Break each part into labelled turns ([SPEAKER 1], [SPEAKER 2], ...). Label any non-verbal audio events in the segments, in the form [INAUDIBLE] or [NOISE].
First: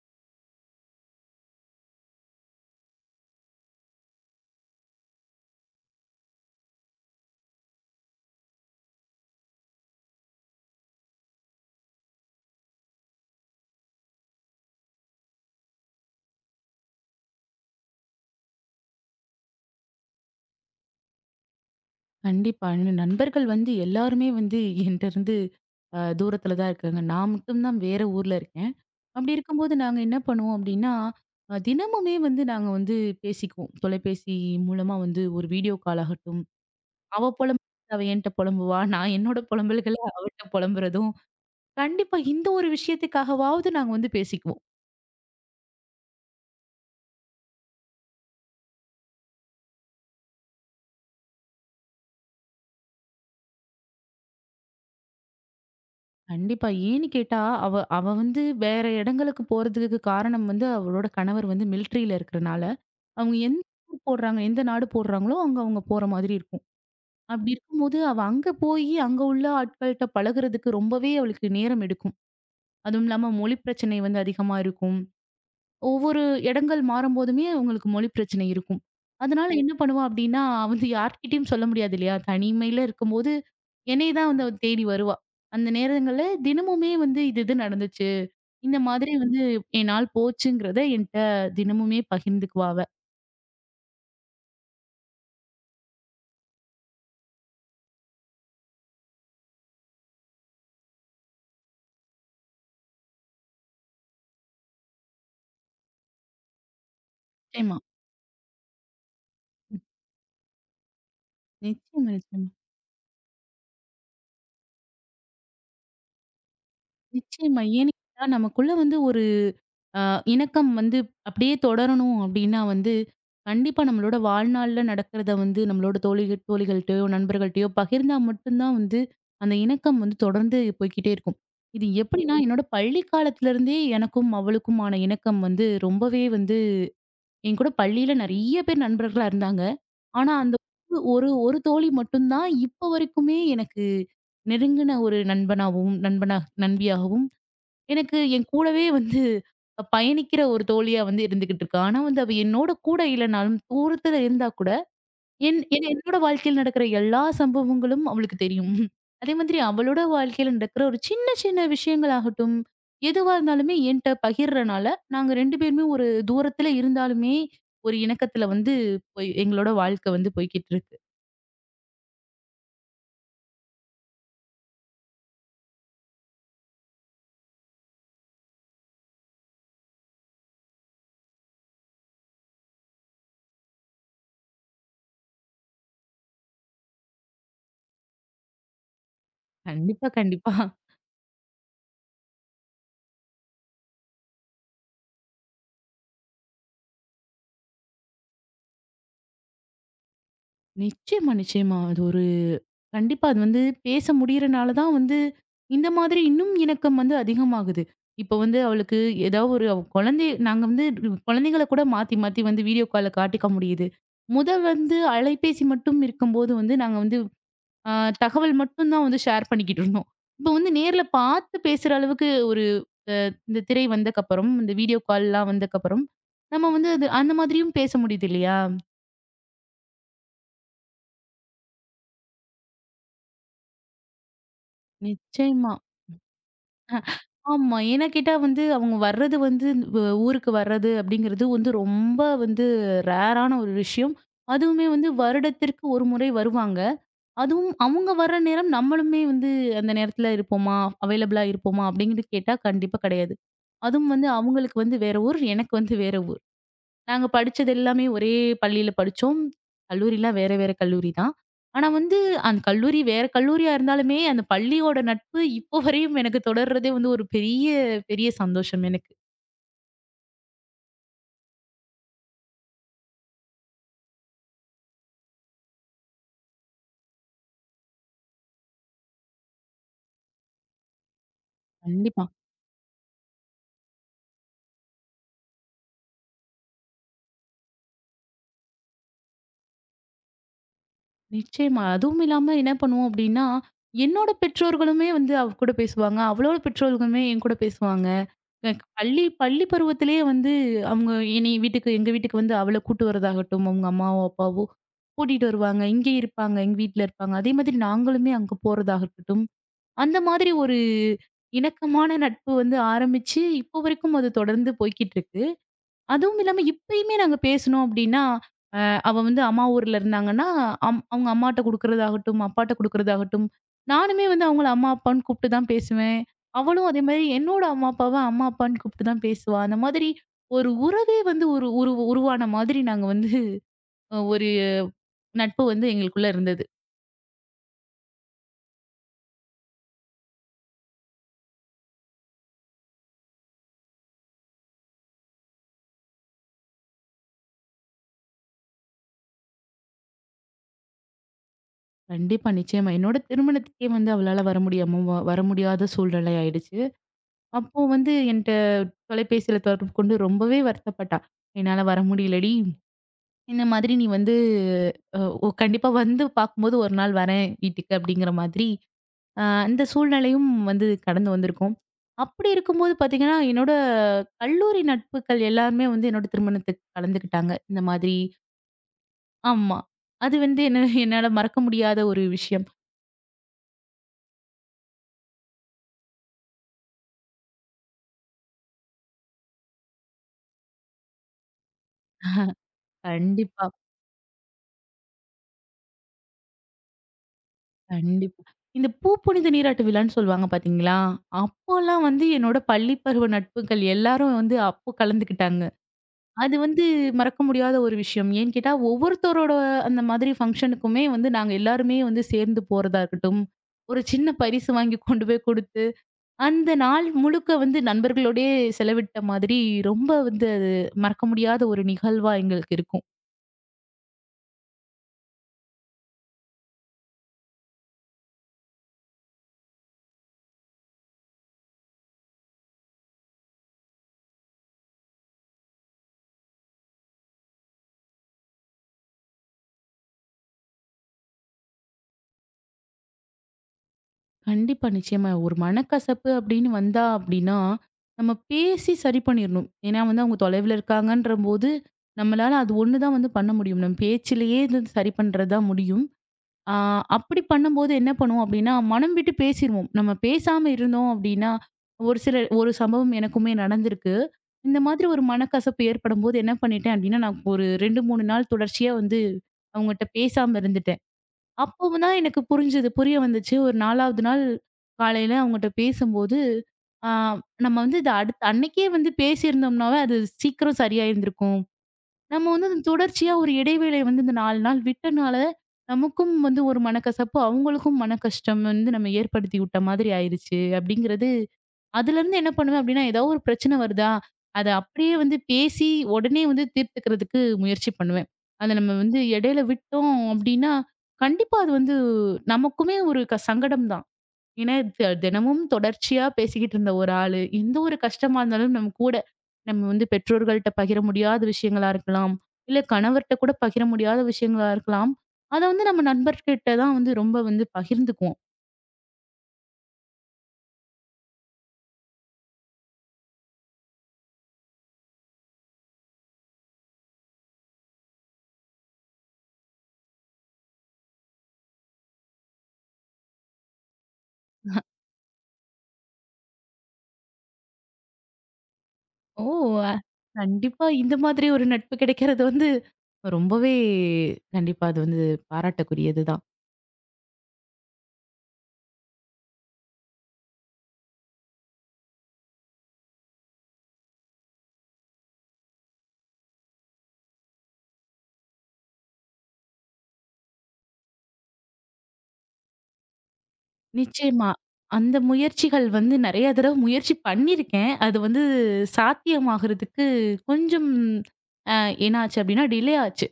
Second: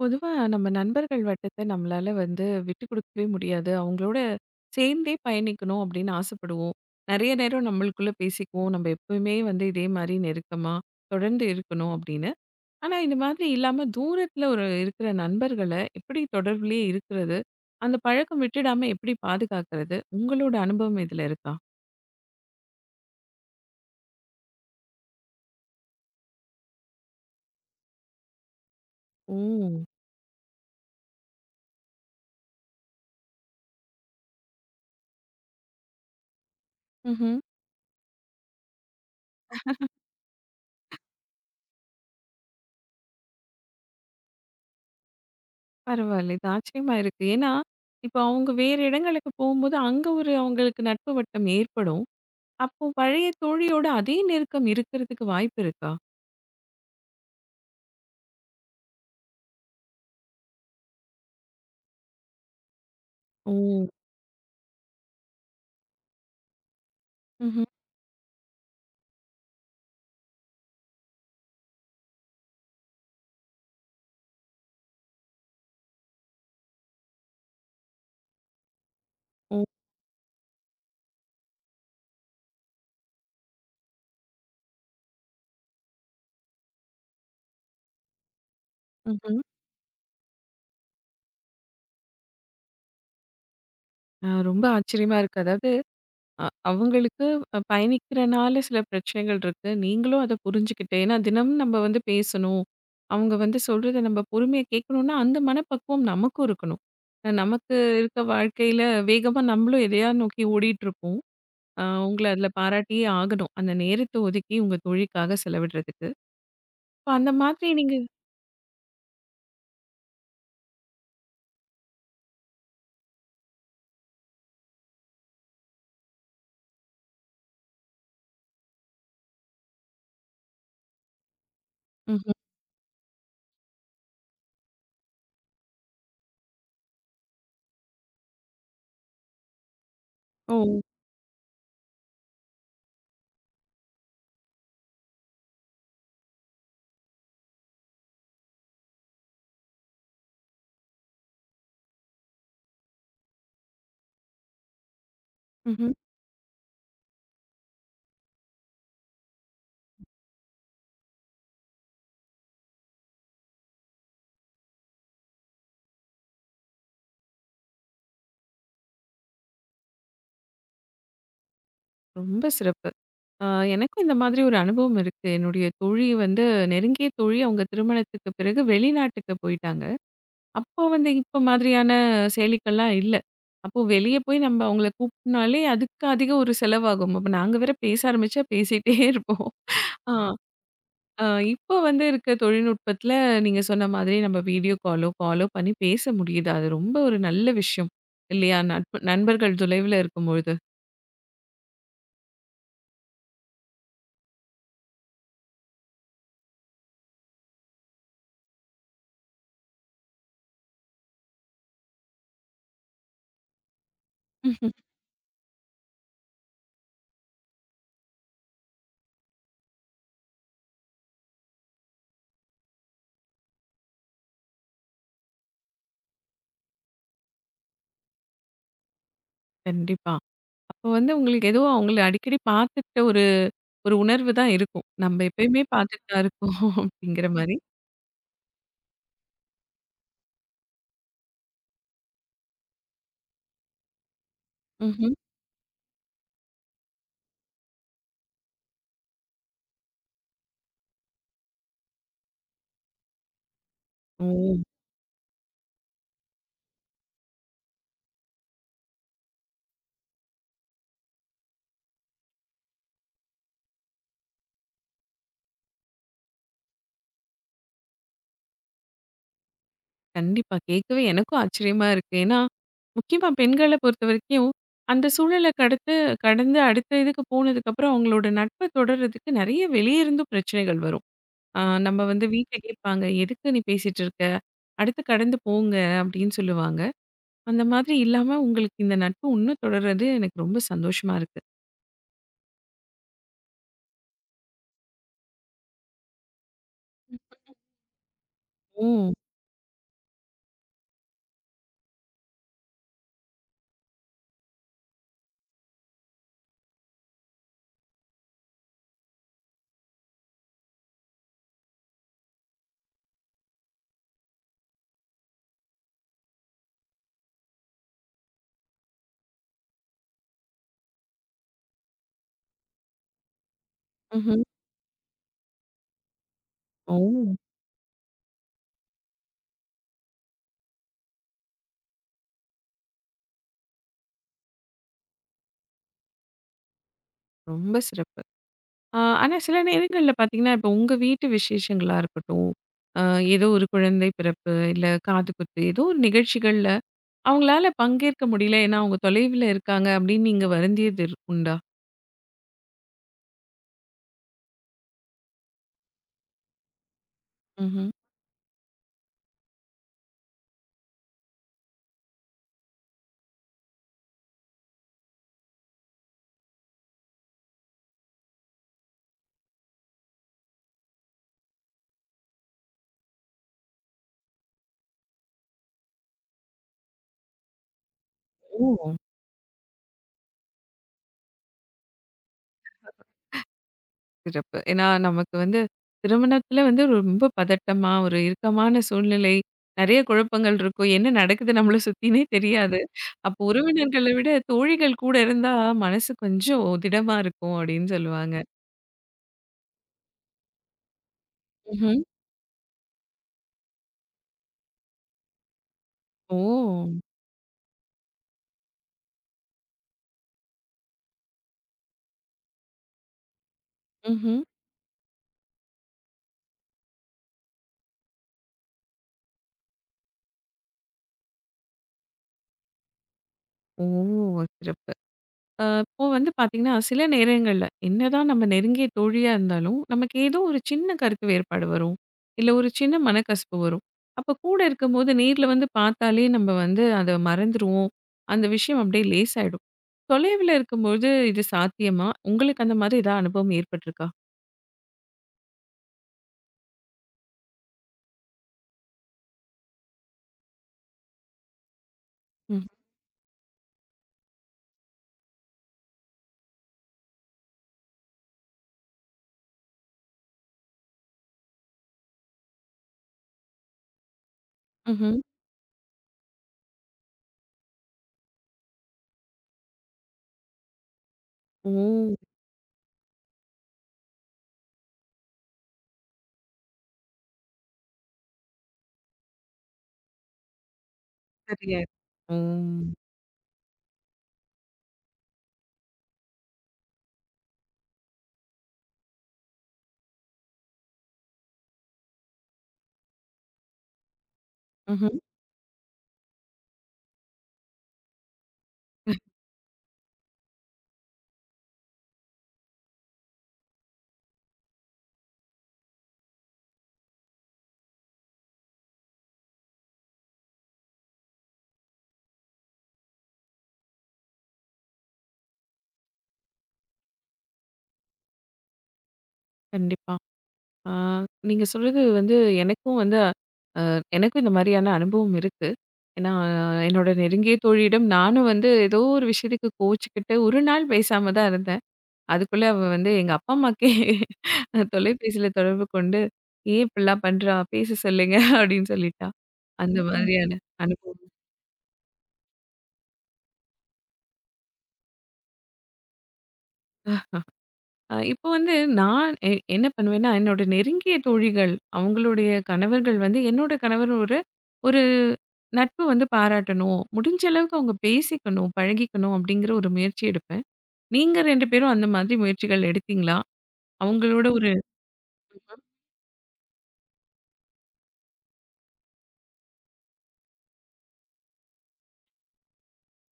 [SPEAKER 1] பொதுவா நம்ம நண்பர்கள் வட்டத்தை நம்மளால வந்து விட்டு கொடுக்கவே முடியாது. அவங்களோட சேர்ந்தே பயணிக்கணும் அப்படின்னு ஆசைப்படுவோம். நெறைய நேரம் நம்மளுக்குள்ள பேசிக்குவோம். நம்ம எப்பவுமே வந்து இதே மாரி நெருக்கமா தொடர்ந்து இருக்கணும் அப்படின்னு. ஆனா இந்த மாதிரி இல்லாம தூரத்துல ஒரு இருக்கிற நண்பர்கள எப்படி தொடர்புலயே இருக்கிறது? அந்த பழக்கம் விட்டுடாம எப்படி பாதுகாக்கிறது? உங்களோட அனுபவம் இதுல இருக்கா?
[SPEAKER 2] கண்டிப்பா. என்னோட நண்பர்கள் வந்து எல்லாருமே வந்து என்ட்ட இருந்து தூரத்துல தான் இருக்காங்க. நான் மட்டும் தான் வேற ஊர்ல இருக்கேன். அப்படி
[SPEAKER 1] ஓ!
[SPEAKER 2] இருக்கும்போது நாங்க என்ன பண்ணுவோம் அப்படின்னா, தினமுமே வந்து நாங்க வந்து பேசிக்குவோம். தொலைபேசி மூலமா வந்து ஒரு வீடியோ கால் ஆகட்டும். அவ
[SPEAKER 1] ம்ஹ்ம்.
[SPEAKER 2] புலம் அவ என்ட்ட புலம்புவா. நான் என்னோட புலம்பல்கள அவட்ட புலம்புறதும். கண்டிப்பா இந்த ஒரு விஷயத்துக்காகவாவது நாங்க வந்து பேசிக்குவோம்.
[SPEAKER 1] பரவாயில்ல. இது ஆச்சரியமா இருக்கு. ஏன்னா, இப்ப அவங்க வேறு இடங்களுக்கு போகும்போது, அங்க ஒரு அவங்களுக்கு நட்பு வட்டம் ஏற்படும். அப்போ பழைய தோழியோட அதே நெருக்கம் இருக்கிறதுக்கு வாய்ப்பு இருக்கா?
[SPEAKER 2] கண்டிப்பா. ஏன்னு கேட்டா, அவ அவ வந்து வேற இடங்களுக்கு போறதுக்கு காரணம் வந்து அவளோட கணவர் வந்து மிலிட்ரியில இருக்கிறனால. அவங்க
[SPEAKER 1] ஓ!
[SPEAKER 2] எந்த ஊர் போடுறாங்க, எந்த நாடு போடுறாங்களோ, அங்க அவங்க போற மாதிரி இருக்கும். அப்படி
[SPEAKER 1] ம்ஹ்ம்.
[SPEAKER 2] இருக்கும்போது, அவ அங்க போயி, அங்க உள்ள ஆட்கள்ட்ட பழகுறதுக்கு ரொம்பவே அவளுக்கு நேரம் எடுக்கும். அதுவும் இல்லாம மொழி பிரச்சனை வந்து அதிகமா இருக்கும். ஒவ்வொரு இடங்கள் மாறும்போதுமே அவங்களுக்கு மொழி பிரச்சனை இருக்கும். அதனால
[SPEAKER 1] ஓ!
[SPEAKER 2] என்ன பண்ணுவா அப்படின்னா, வந்து யார்கிட்டயும் சொல்ல முடியாது இல்லையா? தனிமையில இருக்கும்போது, என்னைய தான் வந்து அவ தேடி வருவா. அந்த நேரங்கள்ல தினமுமே வந்து இது இது நடந்துச்சு. இந்த மாதிரி
[SPEAKER 1] ம்ஹ்ம்.
[SPEAKER 2] வந்து என் நாள் போச்சுங்கிறத என்ட்ட தினமுமே பகிர்ந்துக்குவா அவ.
[SPEAKER 1] ரொம்ப ஆச்சரியமா இருக்கு. அதாவது அ அவங்களுக்கு அ பயணிக்கிறனால சில பிரச்சனைகள் இருக்கு. நீங்களும் அத புரிஞ்சுக்கிட்டு, ஏன்னா தினமும் நம்ம வந்து பேசணும். அவங்க வந்து சொல்றத நம்ம பொறுமையா கேட்கணும்னா, அந்த மனப்பக்குவம் நமக்கும் இருக்கணும். நமக்கு
[SPEAKER 2] நிச்சயமா.
[SPEAKER 1] இருக்க வாழ்க்கையில வேகமா நம்மளும் எதையா நோக்கி ஓடிட்டுருப்போம்.
[SPEAKER 2] நிச்சயமா,
[SPEAKER 1] உங்கள அதில
[SPEAKER 2] நிச்சயமா.
[SPEAKER 1] பாராட்டியே ஆகணும். அந்த நேரத்த ஒதுக்கி உங்க தோழிக்காக செலவிடுறதுக்கு. இப்ப அந்த
[SPEAKER 2] நிச்சயமா.
[SPEAKER 1] மாதிரி
[SPEAKER 2] ஏன்னு
[SPEAKER 1] நீங்க
[SPEAKER 2] கேட்டா, நமக்குள்ள வந்து ஒரு அ இணக்கம் வந்து அப்படியே தொடரணும் அப்படின்னா வந்து, கண்டிப்பா நம்மளோட வாழ்நாள்ல நடக்கிறத வந்து நம்மளோட தோழிகள்ட்டயோ, நண்பர்கள்ட்டயோ பகிர்ந்தா மட்டும் தான் வந்து, அந்த இணக்கம் வந்து தொடர்ந்து போய்க்கிட்டே இருக்கும். இது
[SPEAKER 1] ம்ஹ்ம்.
[SPEAKER 2] எப்படின்னா, என்னோட பள்ளி காலத்திலருந்தே எனக்கும் அவளுக்குமான இணக்கம் வந்து ரொம்பவே வந்து என்கூட பள்ளியில நெறைய பேர் நண்பர்களா இருந்தாங்க. ஆனா
[SPEAKER 1] ஓ!
[SPEAKER 2] அந்த ஒரு ஒரு தோழி மட்டும் தான் இப்ப வரைக்குமே எனக்கு நெருங்கின ஒரு நண்பனாகவும், நண்பியாகவும் எனக்கு என் கூடவே வந்து பயணிக்கிற ஒரு தோழியா வந்து இருந்துகிட்டு இருக்கா. ஆனா வந்து அவ என்னோட கூட இல்லனாலும், தூரத்துல இருந்தா கூட, என் என்
[SPEAKER 1] ம்ஹ்ம்.
[SPEAKER 2] என்னோட வாழ்க்கையில நடக்கிற எல்லா சம்பவங்களும் அவளுக்கு தெரியும். அதே மாதிரி அவளோட வாழ்க்கையில நடக்கிற ஒரு சின்ன சின்ன விஷயங்களாகட்டும், எதுவா இருந்தாலுமே என்ட்ட பகிர்றனால, நாங்க 2 பேருமே ஒரு தூரத்துல இருந்தாலுமே, ஒரு இணக்கத்துல வந்து போய் எங்களோட வாழ்க்கை வந்து போய்க்கிட்டு இருக்கு.
[SPEAKER 1] ரொம்ப சிறப்பு. அ எனக்கும் இந்த மாதிரி ஒரு அனுபவம் இருக்கு. என்னுடைய தோழி வந்து நெருங்கிய தோழி அவங்க திருமணத்துக்கு பிறகு வெளிநாட்டுக்கு போயிட்டாங்க. அப்போ வந்து இப்ப மாதிரியான செயலிகள்லாம் இல்ல. அப்போ வெளிய போய் நம்ம அவங்கள கூப்பிட்டனாலே அதுக்கு அதிக ஒரு செலவாகும். அப்ப நாங்க வேற பேச ஆரம்பிச்சா பேசிட்டே [LAUGHS] இருப்போம்.
[SPEAKER 2] கண்டிப்பா,
[SPEAKER 1] ஆ
[SPEAKER 2] கண்டிப்பா.
[SPEAKER 1] அ இப்போ வந்து இருக்க தொழில்நுட்பத்துல நீங்க சொன்ன மாதிரி நம்ம வீடியோ காலோ பண்ணி பேச முடியுது. அது ரொம்ப ஒரு நல்ல விஷயம் இல்லையா? நட்பு நண்பர்கள் தொலைவுல இருக்கும்பொழுது.
[SPEAKER 2] நிச்சயமா. அது ஒரு கண்டிப்பா. அது வந்து பேச முடியறனால தான் வந்து, இந்த மாதிரி இன்னும் இணக்கம் வந்து அதிகமாகுது. இப்போ வந்து அவளுக்கு ஏதாவது ஒரு அவ குழந்தை நாங்க வந்து குழந்தைங்கள கூட மாத்தி மாத்தி வந்து வீடியோ கால்ல காட்டிக்க முடியுது. முதல் வந்து அலைபேசி மட்டும் இருக்கும்போது வந்து நாங்க வந்து அ தகவல் மட்டும் தான் வந்து ஷேர் பண்ணிக்கிட்டு இருந்தோம். இப்போ வந்து நேர்ல பார்த்து பேசுற அளவுக்கு ஒரு அ இந்த திரை வந்தக்கப்புறம், இந்த வீடியோ கால்லாம் வந்தக்கப்புறம், நம்ம வந்து அது அந்த மாதிரியும் பேச முடியுது இல்லையா?
[SPEAKER 1] கண்டிப்பா. அப்ப வந்து உங்களுக்கு ஏதோ அவங்கள அடிக்கடி பார்த்துக்கிட்ட ஒரு ஒரு உணர்வு தான் இருக்கும். நம்ம எப்பயுமே
[SPEAKER 2] நிச்சயமா.
[SPEAKER 1] பார்த்துட்டு தான் இருக்கோம் [LAUGHS] அப்படிங்கிற மாரி.
[SPEAKER 2] ஆமா. ஏன்னா கேட்டா வந்து அவங்க வர்றது வந்து வ ஊருக்கு வர்றது அப்படிங்கிறது வந்து ரொம்ப வந்து ரேரான ஒரு விஷயம். அதுவுமே வந்து
[SPEAKER 1] ம்ஹ்ம்.
[SPEAKER 2] வருடத்திற்கு ஒரு முறை வருவாங்க. அதுவும் அவங்க வர்ற நேரம் நம்மளுமே வந்து அந்த நேரத்துல இருப்போமா? அவைலபிளா இருப்போமா? அப்படிங்கிறது கேட்டா கண்டிப்பா கிடையாது. அதுவும்
[SPEAKER 1] ஓ!
[SPEAKER 2] வந்து அவங்களுக்கு வந்து வேற ஊர், எனக்கு வந்து வேற ஊர். நாங்க படிச்சது எல்லாமே ஒரே பள்ளியில படிச்சோம். கல்லூரிலாம் வேற வேற கல்லூரி தான். ஆனா வந்து அந்த கல்லூரி வேற கல்லூரியா இருந்தாலுமே, அந்த பள்ளியோட நட்பு இப்போ வரையும் எனக்கு தொடர்றதே வந்து ஒரு பெரிய சந்தோஷம் எனக்கு.
[SPEAKER 1] கண்டிப்பா. கேட்கவே எனக்கும் ஆச்சரியமா இருக்கு. ஏன்னா, முக்கியமா பெண்கள பொறுத்தவரைக்கும், அந்த சூழல கடந்து அடுத்த இதுக்கு போனதுக்கப்புறம் அவங்களோட நட்பு தொடர்றதுக்கு நெறைய வெளிய இருந்தும் பிரச்சனைகள் வரும். ஆ நம்ம
[SPEAKER 2] கண்டிப்பா.
[SPEAKER 1] வந்து வீட்ல கேட்பாங்க, "எதுக்கு நீ பேசிட்டு இருக்க? அடுத்து கடந்து போங்க" அப்படின்னு சொல்லுவாங்க. அந்த மாதிரி இல்லாம உங்களுக்கு இந்த நட்பு இன்னும் தொடர்றது எனக்கு ரொம்ப சந்தோஷமா இருக்கு.
[SPEAKER 2] நிச்சயமா. அதுவும் இல்லாம என்ன பண்ணுவோம் அப்டின்னா, என்னோட பெற்றோர்களுமே வந்து அவ கூட பேசுவாங்க. அவளோட பெற்றோர்களுமே என் கூட பேசுவாங்க. எனக்கு
[SPEAKER 1] ஓ!
[SPEAKER 2] பள்ளி பள்ளி பருவத்திலேயே வந்து அவங்க என்னை எங்க வீட்டுக்கு வந்து அவளை கூட்டு வரதாகட்டும் அவங்க அம்மாவோ அப்பாவோ கூட்டிட்டு வருவாங்க இங்கே இருப்பாங்க எங்க வீட்ல இருப்பாங்க அதே மாதிரி நாங்களுமே அங்க போறதாகட்டும் அந்த மாதிரி ஒரு இணக்கமான நட்பு வந்து ஆரம்பிச்சு இப்போ வரைக்கும் அது தொடர்ந்து போய்க்கிட்டு இருக்கு அதுவும் இல்லாம இப்பயுமே நாங்க பேசணும் அப்படின்னா அவ வந்து அம்மா ஊர்ல இருந்தாங்கன்னா, அவங்க அம்மாட்ட குடுக்குறதாகட்டும், அப்பாட்ட குடுக்குறதாகட்டும், நானுமே
[SPEAKER 1] ம்ஹ்ம்.
[SPEAKER 2] வந்து அவங்கள அம்மா, அப்பான்னு கூப்பிட்டு தான் பேசுவேன். அவளும்
[SPEAKER 1] ஓ!
[SPEAKER 2] அதே மாரி என்னோட அம்மா, அம்மா, அப்பான்னு கூப்பிட்டு தான் பேசுவா. அந்த மாதிரி ஒரு உறவே வந்து ஒரு உருவான மாதிரி நாங்க வந்து ஒரு நட்பு வந்து எங்களுக்குள்ள இருந்தது.
[SPEAKER 1] ரொம்ப சிறப்பு. ஆனா சில நேரங்கள்ல பார்த்தீங்கன்னா, இப்போ உங்க வீட்டு விசேஷங்களா இருக்கட்டும், அ ஏதோ ஒரு குழந்தை பிறப்பு, இல்ல காதுகுத்து, ஏதோ ஒரு நிகழ்ச்சிகள்ல அவங்களால பங்கேற்க முடியல. ஏன்னா அவங்க தொலைவுல இருக்காங்க அப்படின்னு நீங்க வருந்தியது உண்டா?
[SPEAKER 2] கண்டிப்பா, நிச்சயமா. என்னோட திருமணத்துக்கே வந்து அவளால வர முடியாம வர முடியாத சூழ்நிலை ஆயிடுச்சு. அப்போ
[SPEAKER 1] ம்ஹ்ம்.
[SPEAKER 2] வந்து என்ட்ட தொலைபேசியில தொடர்பு கொண்டு ரொம்பவே வருத்தப்பட்டா. "என்னால வர முடியலடி." இந்த மாதிரி நீ வந்து அ கண்டிப்பா வந்து பார்க்கும்போது ஒரு நாள் வரேன் வீட்டுக்கு அப்படிங்கிற மாதிரி, அந்த சூழ்நிலையும் வந்து கடந்து வந்திருக்கோம். அப்படி இருக்கும்போது பார்த்தீங்கன்னா, என்னோட கல்லூரி நட்புகள் எல்லாருமே வந்து என்னோட திருமணத்துக்கு கலந்துக்கிட்டாங்க. இந்த மாதிரி
[SPEAKER 1] ஓ!
[SPEAKER 2] ஆமா. அது வந்து என்னால மறக்க முடியாத ஒரு விஷயம்.
[SPEAKER 1] சிறப்பு. ஏன்னா நமக்கு வந்து திருமணத்துல வந்து ரொம்ப பதட்டமா, ஒரு இறுக்கமான சூழ்நிலை, நெறைய குழப்பங்கள் இருக்கும். என்ன நடக்குது நம்மள சுத்தினே தெரியாது. அப்போ
[SPEAKER 2] கண்டிப்பா,
[SPEAKER 1] உறவினர்கள விட தோழிகள் கூட இருந்தா மனசு கொஞ்சம் திடமா இருக்கும் அப்படின்னு சொல்லுவாங்க.
[SPEAKER 2] கண்டிப்பா. இந்த புனித நீராட்டு விழான்னு சொல்லுவாங்க பார்த்தீங்களா?
[SPEAKER 1] ம்ஹ்ம்.
[SPEAKER 2] அப்போலாம் வந்து என்னோட பள்ளி பருவ நட்புகள் எல்லாரும் வந்து அப்போ கலந்துக்கிட்டாங்க. அது வந்து
[SPEAKER 1] ஓ!
[SPEAKER 2] மறக்க முடியாத ஒரு விஷயம். ஏன்னு கேட்டா, ஒவ்வொருத்தரோட அந்த மாதிரி ஃபங்ஷனுக்குமே வந்து நாங்க எல்லாருமே வந்து சேர்ந்து போறதா இருக்கட்டும், ஒரு சின்ன
[SPEAKER 1] ம்ஹ்ம்.
[SPEAKER 2] பரிசு வாங்கி கொண்டு போய் குடுத்து, அந்த நாள் முழுக்க வந்து நண்பர்களோடயே செலவிட்ட மாதிரி ரொம்ப வந்து அது மறக்க முடியாத ஒரு நிகழ்வா எங்களுக்கு இருக்கும்.
[SPEAKER 1] ஓ! சிறப்பு. இப்போ வந்து பார்த்தீங்கன்னா, சில நேரங்கள்ல என்னதான் நம்ம நெருங்கிய தோழியா இருந்தாலும், நமக்கு ஏதோ ஒரு சின்ன கருத்து வேறுபாடு வரும். இல்ல ஒரு சின்ன மனக்கசப்பு வரும். அப்ப கூட இருக்கும்போது நேர்ல வந்து பார்த்தாலே நம்ம வந்து அத மறந்துருவோம். அந்த விஷயம் அப்படியே லேசாயிடும். தொலைவுல இருக்கும்போது இது சாத்தியமா? உங்களுக்கு அந்த மாதிரி ஏதாவது அனுபவம் ஏற்பட்டிருக்கா?
[SPEAKER 2] கண்டிப்பா, நிச்சயமா. ஒரு மனக்கசப்பு அப்படின்னு வந்தா அப்படின்னா, நம்ம பேசி சரி பண்ணிரணும். ஏன்னா வந்து அவங்க தொலைவுல இருக்காங்கன்றபோது, நம்மளால
[SPEAKER 1] ம்.
[SPEAKER 2] அது ஒண்ணு தான் வந்து பண்ண முடியும். நம்ம பேச்சிலேயே இது சரி பண்றது தான் முடியும். ஆ, அப்படி பண்ணும்போது என்ன பண்ணுவோம் அப்படின்னா, மனம் விட்டு பேசிருவோம். நம்ம பேசாம இருந்தோம் அப்படின்னா, ஒரு சம்பவம் எனக்குமே நடந்திருக்கு. இந்த மாதிரி
[SPEAKER 1] ம்ஹ்ம்.
[SPEAKER 2] ஒரு மனக்கசப்பு ஏற்படும்போது என்ன பண்ணிட்டேன் அப்படின்னா, நான் ஒரு 2, 3 நாள் தொடர்ச்சியா வந்து அவங்கட்ட பேசாம இருந்துட்டேன்.
[SPEAKER 1] ஓ!
[SPEAKER 2] அப்பவும் தான் எனக்கு புரிஞ்சது. புரிய வந்துச்சு. ஒரு 4வது நாள் காலையில அவங்கட்ட பேசும்போது, ஆ நம்ம வந்து இத அடுத்த அன்னைக்கே வந்து பேசியிருந்தோம்னாவே, அது சீக்கிரம் சரியாயிருந்திருக்கும்.
[SPEAKER 1] சரியா ஓ!
[SPEAKER 2] நம்ம வந்து அந்த தொடர்ச்சியா ஒரு இடைவேளை வந்து இந்த 4 நாள் விட்டனால, நமக்கும் வந்து ஒரு மனக்கசப்பு, அவங்களுக்கும் மனக்கஷ்டம் வந்து நம்ம ஏற்படுத்தி விட்ட மாதிரி ஆயிருச்சு அப்படிங்கிறது அதுலருந்து என்ன பண்ணுவேன் அப்படின்னா, ஏதாவது ஒரு பிரச்சனை வருதா, அத அப்படியே
[SPEAKER 1] ம்ஹ்ம்.
[SPEAKER 2] வந்து பேசி உடனே வந்து தீர்த்துக்கிறதுக்கு முயற்சி பண்ணுவேன். அத நம்ம வந்து இடையில விட்டோம் அப்படின்னா, கண்டிப்பா அது வந்து நமக்குமே ஒரு சங்கடம் தான். ஏன்னா, தினமும் தொடர்ச்சியா பேசிக்கிட்டு இருந்த ஒரு ஆளு. எந்த ஒரு கஷ்டமா இருந்தாலும் நம்ம கூட நம்ம வந்து பெற்றோர்கள்ட்ட பகிர முடியாத விஷயங்களா இருக்கலாம். இல்ல கணவர்ட்ட கூட பகிர முடியாத விஷயங்களா இருக்கலாம். அத வந்து நம்ம நண்பர்கிட்ட தான் வந்து ரொம்ப வந்து பகிர்ந்துக்குவோம்.
[SPEAKER 1] கண்டிப்பா. ஆ நீங்க சொல்றது வந்து எனக்கும் வந்து எனக்கும் இந்த மாரியான அனுபவம் இருக்கு. ஏன்னா, என்னோட நெருங்கிய தோழியிடம் நானும் வந்து ஏதோ ஒரு விஷயத்துக்கு கோவிச்சுக்கிட்டு ஒரு நாள் பேசாம தான் இருந்தேன். அதுக்குள்ள அவ வந்து எங்க அப்பா அம்மாக்கே [LAUGHS] தொலைபேசியில தொடர்பு கொண்டு, "ஏன் இப்படிலாம் பண்றா? பேச சொல்லுங்க" [LAUGHS] அப்படின்னு சொல்லிட்டா.
[SPEAKER 2] ஓ! அ.
[SPEAKER 1] அந்த மாதிரியான
[SPEAKER 2] கண்டிப்பா இந்த
[SPEAKER 1] அனுபவம்.
[SPEAKER 2] மாதிரி ஒரு நட்பு கிடைக்கிறது வந்து ரொம்பவே கண்டிப்பா அது வந்து பாராட்டக்குரியது தான்.
[SPEAKER 1] இப்போ வந்து நான் என்ன பண்ணுவேன்னா, என்னோட நெருங்கிய தோழிகள், அவங்களுடைய கணவர்கள் வந்து என்னோட கணவர் ஒரு ஒரு நட்பு வந்து பாராட்டணும். முடிஞ்ச அளவுக்கு அவங்க பேசிக்கணும், பழகிக்கணும் அப்படிங்கிற ஒரு முயற்சி எடுப்பேன். நீங்க 2 பேரும் அந்த மாதிரி முயற்சிகள் எடுத்தீங்களா? அவங்களோட
[SPEAKER 2] நிச்சயமா.
[SPEAKER 1] ஒரு
[SPEAKER 2] அந்த முயற்சிகள் வந்து நெறைய தடவ முயற்சி பண்ணியிருக்கேன். அது வந்து சாத்தியமாகறதுக்கு கொஞ்சம் அ என்னாச்சு அப்டின்னா டிலே ஆச்சு.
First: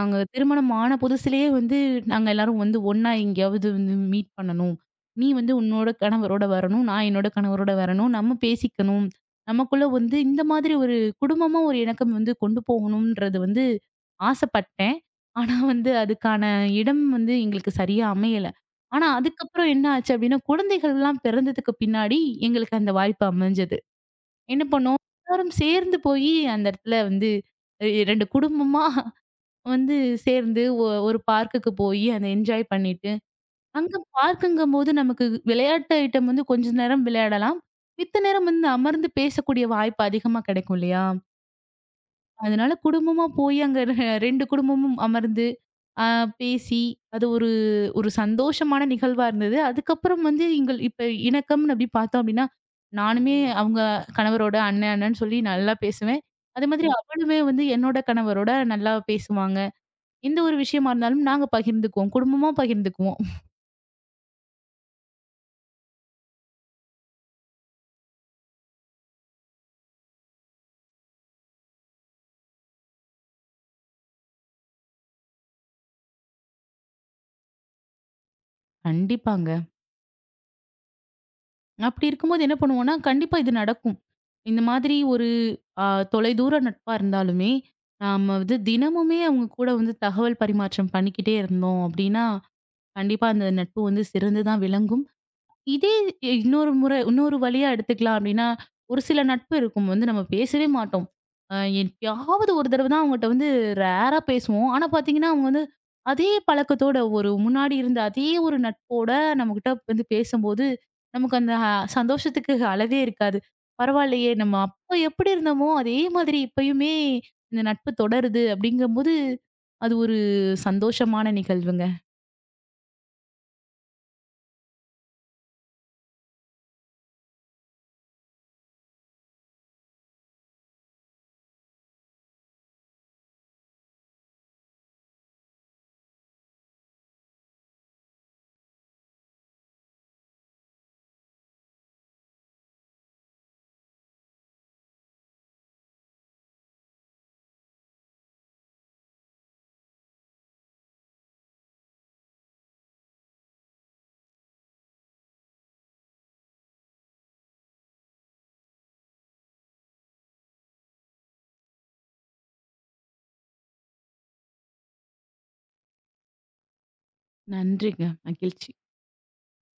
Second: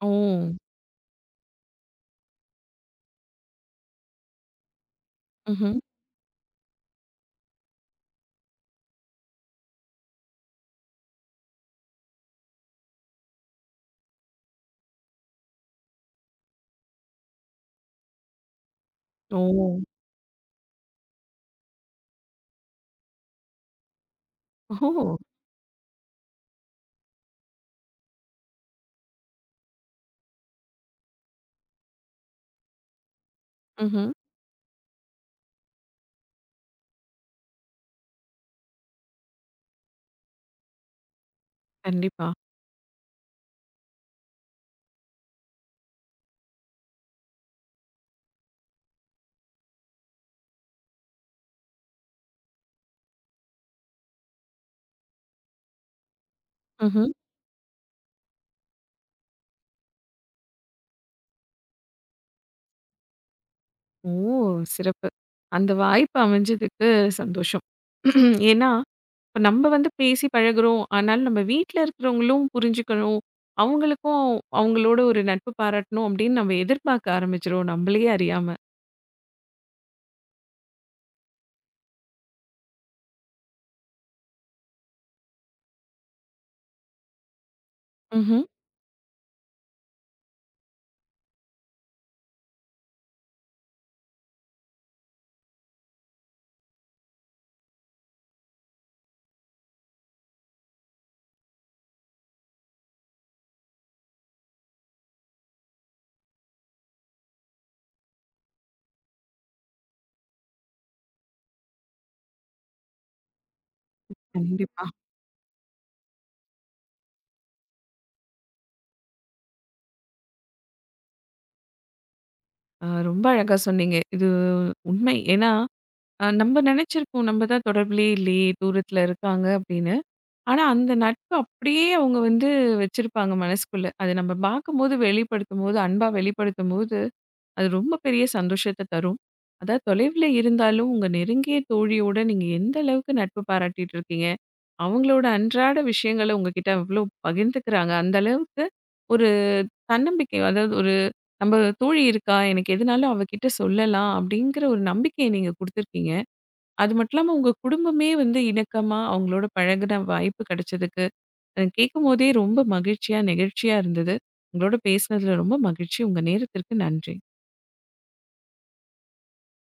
[SPEAKER 1] ஓ!
[SPEAKER 2] திருமணம் ஆன புதுசுலயே வந்து நாங்க எல்லாரும் வந்து ஒண்ணா எங்கேயாவது வந்து மீட் பண்ணணும். நீ வந்து
[SPEAKER 1] ம்ஹ்ம்.
[SPEAKER 2] உன்னோட கணவரோட வரணும். நான் என்னோட கணவரோட வரணும். நம்ம பேசிக்கணும். நமக்குள்ள வந்து இந்த மாதிரி ஒரு குடும்பமா ஒரு இணக்கம் வந்து கொண்டு போகணும்ன்றது வந்து ஆசைப்பட்டேன். ஆனா வந்து அதுக்கான இடம் வந்து எங்களுக்கு சரியா அமையல. ஆனா அதுக்கப்புறம்
[SPEAKER 1] ஓ!
[SPEAKER 2] என்ன ஆச்சு அப்படின்னா, குழந்தைகள்லாம் பிறந்ததுக்கு பின்னாடி எங்களுக்கு அந்த வாய்ப்பு அமைஞ்சது. என்ன பண்ணோம்
[SPEAKER 1] ஓ!
[SPEAKER 2] எல்லாரும் சேர்ந்து போய் அந்த இடத்துல வந்து 2 குடும்பமா வந்து சேர்ந்து ஒரு பார்க்குக்கு போயி அத என்ஜாய் பண்ணிட்டு, அங்க
[SPEAKER 1] ம்ஹ்ம்.
[SPEAKER 2] பார்க்குங்கம்போது நமக்கு விளையாட்டு ஐட்டம் வந்து கொஞ்ச நேரம் விளையாடலாம். மித்த நேரம் வந்து அமர்ந்து பேசக்கூடிய வாய்ப்பு அதிகமா கிடைக்கும் இல்லையா?
[SPEAKER 1] கண்டிப்பா.
[SPEAKER 2] அதனால குடும்பமா போய் அங்க 2 குடும்பமும் அமர்ந்து, அ பேசி அது ஒரு ஒரு சந்தோஷமான நிகழ்வா இருந்தது. அதுக்கப்புறம் வந்து எங்கள் இப்ப இணக்கம்னு அப்படி பார்த்தோம் அப்படின்னா, நானுமே அவங்க கணவரோட அண்ணன்னு சொல்லி நல்லா பேசுவேன். அதே மாதிரி
[SPEAKER 1] ம்ஹ்ம்.
[SPEAKER 2] அவளுமே வந்து என்னோட கணவரோட நல்லா பேசுவாங்க. எந்த ஒரு விஷயமா இருந்தாலும் நாங்க பகிர்ந்துக்குவோம். குடும்பமா பகிர்ந்துக்குவோம்.
[SPEAKER 1] ஓ! சிறப்பு. அந்த வாய்ப்பு அமைஞ்சதுக்கு சந்தோஷம். ஏன்னா, இப்ப நம்ம வந்து பேசி பழகுறோம். ஆனாலும் நம்ம வீட்ல இருக்கிறவங்களும் புரிஞ்சுக்கணும். அவங்களுக்கும் அவங்களோட ஒரு நட்பு பாராட்டணும் அப்படின்னு நம்ம எதிர்பார்க்க ஆரம்பிச்சுருவோம் நம்மளையே அறியாம.
[SPEAKER 2] கண்டிப்பாங்க. அப்படி இருக்கும்போது என்ன பண்ணுவோம்னா, கண்டிப்பா இது நடக்கும். இந்த மாதிரி ஒரு அ தொலைதூர நட்பா இருந்தாலுமே, நாம
[SPEAKER 1] ம்ஹ்ம்.
[SPEAKER 2] வந்து தினமுமே அவங்க கூட வந்து தகவல் பரிமாற்றம் பண்ணிக்கிட்டே இருந்தோம் அப்படின்னா, கண்டிப்பா அந்த நட்பு வந்து சிறந்து தான் விளங்கும். இதே இன்னொரு முறை இன்னொரு வழியா எடுத்துக்கலாம் அப்படின்னா, ஒரு சில நட்பு இருக்கும் வந்து நம்ம பேசவே மாட்டோம். அ எப்பயாவது ஒரு தடவ தான் அவங்கட்ட வந்து ரேரா பேசுவோம். ஆனா பார்த்தீங்கன்னா, அவங்க வந்து அதே பழக்கத்தோட ஒரு முன்னாடி இருந்த அதே ஒரு நட்போட நம்மகிட்ட வந்து பேசும்போது, நமக்கு அந்த சந்தோஷத்துக்கு அளவே இருக்காது. பரவாயில்லையே நம்ம
[SPEAKER 1] கண்டிப்பா.
[SPEAKER 2] அப்ப எப்படி இருந்தோமோ, அதே மாதிரி இப்பயுமே இந்த நட்பு தொடருது அப்படிங்கும்போது, அது ஒரு சந்தோஷமான நிகழ்வுங்க.
[SPEAKER 1] ரொம்ப அழகா சொன்னீங்க. இது உண்மை. ஏன்னா நம்ம நினைச்சிருப்போம். நம்ம தான் தொடர்பிலே இல்லையே! தூரத்தில இருக்காங்க அப்படின்னு. ஆனா, அந்த நட்பு அப்படியே அவங்க வந்து வச்சிருப்பாங்க மனசுக்குள்ள. அது நம்ம பார்க்கும்போது, வெளிப்படுத்தும்போது, அன்பா வெளிப்படுத்தும்போது, அது ரொம்ப பெரிய சந்தோஷத்த தரும். அதாவது தொலைவில இருந்தாலும், உங்க நெருங்கிய தோழியோட நீங்க எந்த அளவுக்கு நட்பு பாராட்டிட்டு இருக்கீங்க? அவங்களோட அன்றாட விஷயங்கள உங்ககிட்ட எவ்வளோ பகிர்ந்துக்கிறாங்க. அந்த அளவுக்கு ஒரு தன்னம்பிக்கை அதாவது ஒரு நம்ம தோழி இருக்கா, எனக்கு எதுனாலும் அவகிட்ட சொல்லலாம் அப்படிங்கிற ஒரு நம்பிக்கைய நீங்க குடுத்துருக்கீங்க. அது மட்டும் இல்லாம உங்க குடும்பமே வந்து இணக்கமா அவங்களோட பழகுன வாய்ப்பு கிடைச்சதுக்கு எனக்கு கேட்கும் போதே ரொம்ப மகிழ்ச்சியா, நெகிழ்ச்சியா இருந்தது. உங்களோட பேசினதுல ரொம்ப மகிழ்ச்சி. உங்க நேரத்திற்கு நன்றி.
[SPEAKER 2] நன்றிங்க. மகிழ்ச்சி.